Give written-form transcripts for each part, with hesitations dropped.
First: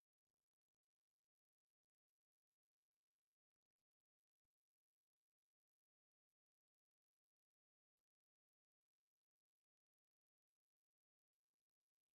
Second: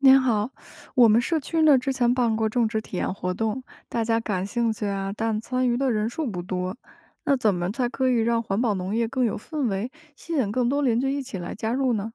您好，我们社区呢之前办过种植体验活动，大家感兴趣啊，但参与的人数不多。那怎么才可以让环保农业更有氛围，吸引更多邻居一起来加入呢？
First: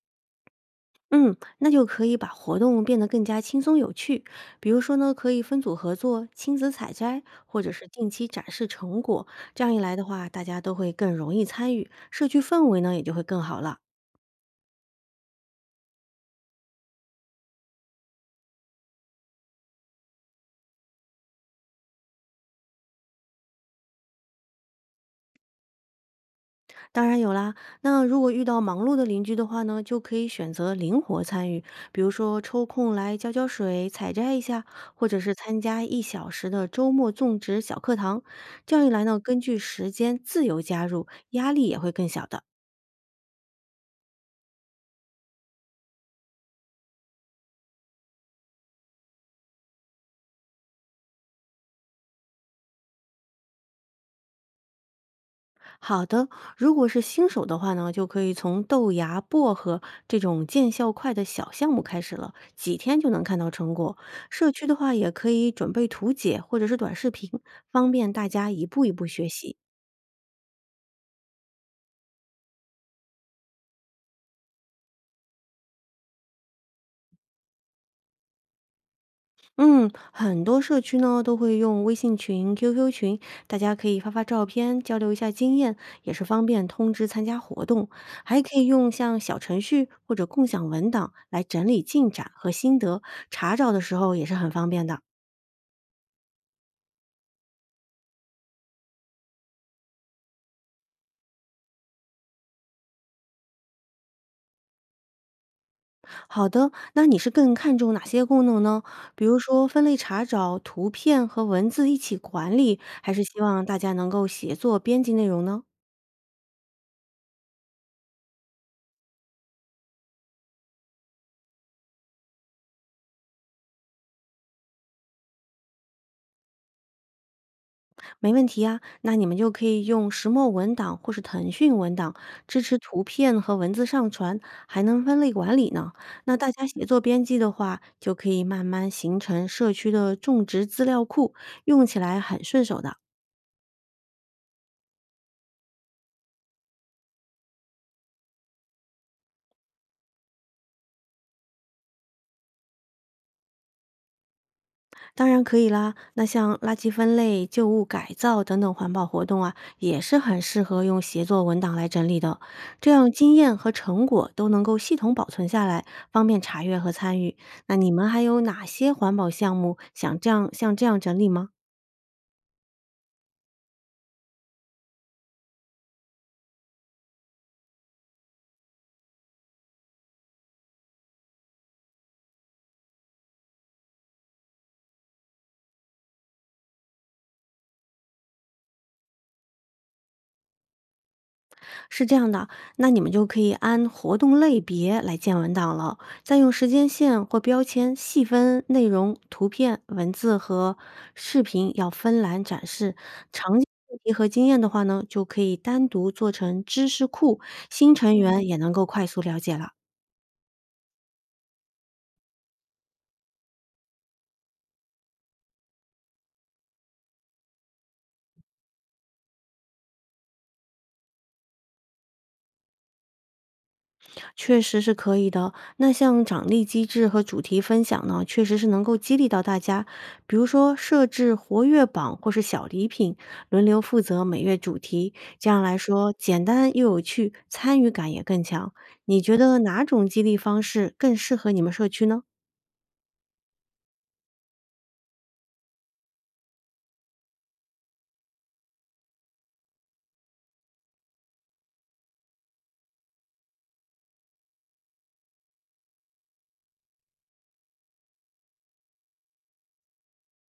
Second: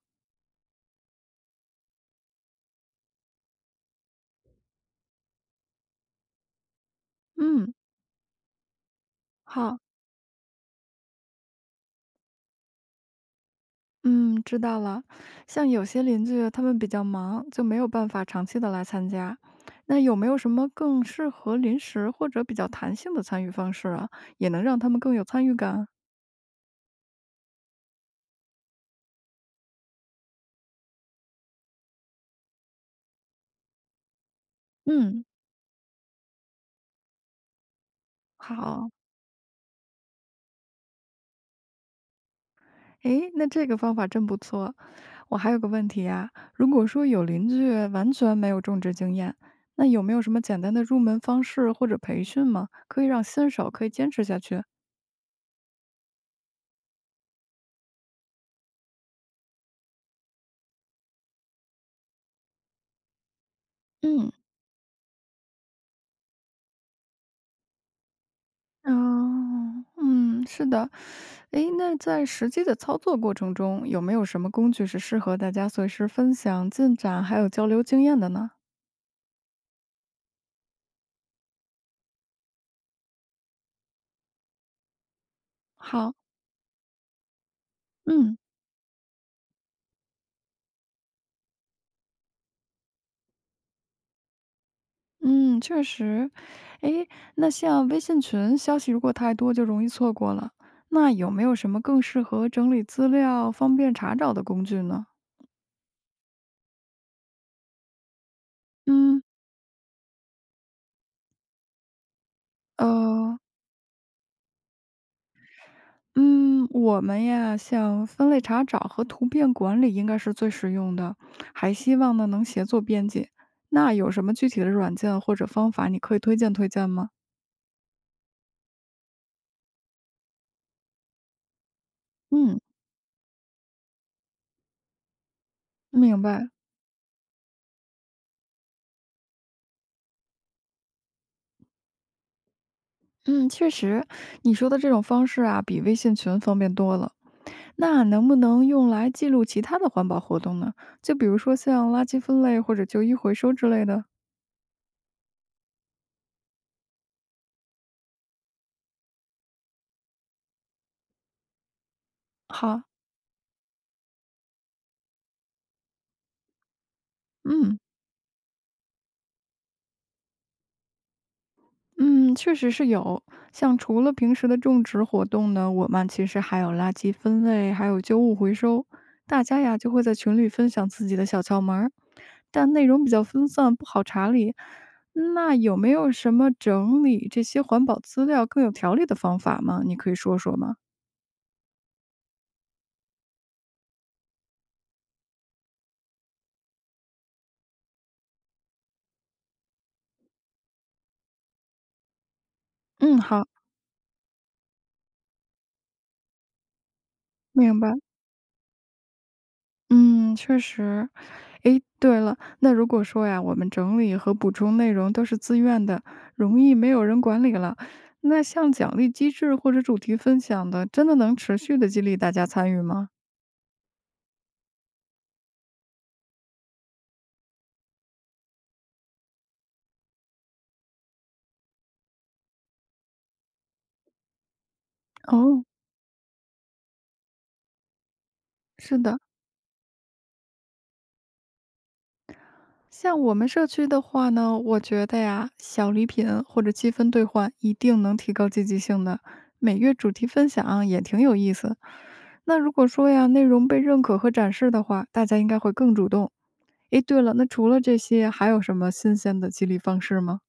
嗯，那就可以把活动变得更加轻松有趣。比如说呢，可以分组合作、亲子采摘，或者嗯，是定期展示成果。这样好，一来的话，大家都会更容易参与，社区氛围呢也就会更好了。嗯，知道了。像有些邻居啊他们比较忙，就没有办法长期的来参加。那有没有什么更适合临时或者比较弹性的参与方式啊，也能让他们更有参与感？当然有啦，那如果遇到忙碌的邻居的话呢，就可以选择灵活参与，比如说抽空来浇浇水、采摘一下，或者嗯，是参加1小时的周末种植小课堂。这样一好。来呢，根据时间自由加入，压力也会更小的。诶，那这个方法真不错。我还有个问题啊，如果说有邻居完全没有种植经验，那有没有什么简单的入门方式或者培训吗？可以让新手可以坚持下去？好的，如果是新手的话呢，就可以从豆芽、薄荷这种见效快的小项目开始了，几天就能看到成果。嗯，社区的话，也可以准备图解或者是短视频，方便大家一步一步学习。哦，嗯，是的。诶，那在实际的操作过程中，有没有什么工具是适合大家随时分享进展还有交流经验的呢？嗯，很多社区呢都会用微信群、QQ 群，大家可以发发照片，交流一下经验，也好，是方便通知参加活动。嗯。还可以用像小程序或者共享文档来整理进展和心得，查找的时候也是很方便的。嗯，确实。诶，那像微信群消息如果太多，就容易错过了。那有没有什么更适合整理资料、方便查找的工具呢？好的，那你是更看重哪些功能呢？嗯，比如说分类查找、图片和文字一起管理，还是呃，希望大家能够协作编辑内容呢？嗯，我们呀，像分类查找和图片管理应该是最实用的，还希望呢能协作编辑。那有什么具体的软件或者方法你可以推荐推荐吗？没问题啊，那你们就可以用石墨文档或是腾讯文档嗯，支持图片和文字上传，还能分类管理呢。明那白。大家协作编辑的话，就可以慢慢形成社区的种植资料库，用起来很顺手的。嗯，确实，你说的这种方式啊，比微信群方便多了。那能不能用来记录其他的环保活动呢？就比如说像垃圾分类或者旧衣回收之类的。当然可以啦。那像垃圾分类、旧物改造等等环保活动啊，也是很适合用协作文档来整理的。好，这样经验和成果都能够系统保存下来，方便查阅和参与。那嗯你们还有哪些环保项目想像这样整理吗？嗯，确实是有。像除了平时的种植活动呢，我们其实还有垃圾分类，还有旧物回收。大家呀就会在群里分享自己的小窍门儿，但内容比较分散，不好查理。那有没有什么整理这些环保资料更有条理的方法吗？你可以说说吗？是这样的，那你们就可以按活动类别来建文档了，再用时间线或标签细分内容、图片、文字和视频，要分栏展示。嗯，好，常见问题和经验的话呢，就可以单独做成知识库，明新白。成员也能够快速了解了。嗯，确实。诶，对了，那如果说呀，我们整理和补充内容都是自愿的，容易没有人管理了，那像奖励机制或者主题分享的，真的能持续的激励大家参与吗？确实是可以的。那像奖励机制和主题分享呢，确实是能够激励到大家。比如说设置活跃榜或是小礼品，轮流负责每月主题，这样哦，来说简单又有趣，参与感也更强。是的，你觉得哪种激励方式更适合你们社区呢？像我们社区的话呢，我觉得呀，小礼品或者积分兑换一定能提高积极性的。每月主题分享也挺有意思。那如果说呀，内容被认可和展示的话，大家应该会更主动。诶，对了，那除了这些还有什么新鲜的激励方式吗？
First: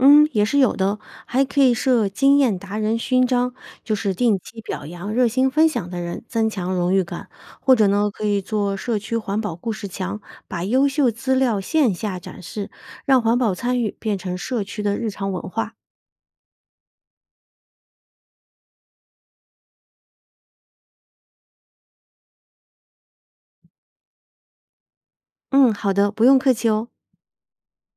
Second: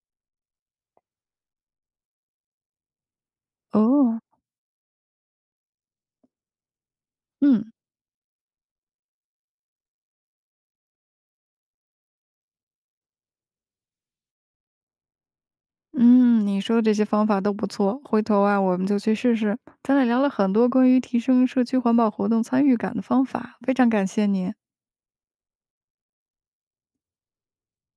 嗯，也是有的，还可以设经验达人勋章，就是哦，定期表扬热心分享的人，增强荣誉感。嗯，或者呢，可以做社区环保故事墙，把优秀资料线下展示，让环保参与变成社区的日常文化。嗯，你说的这些方法都不错，回头啊，我们就去试试。咱俩聊了很多关于提升社区环保活动参与感的方法，非常感谢你。嗯，好的，不用客气哦。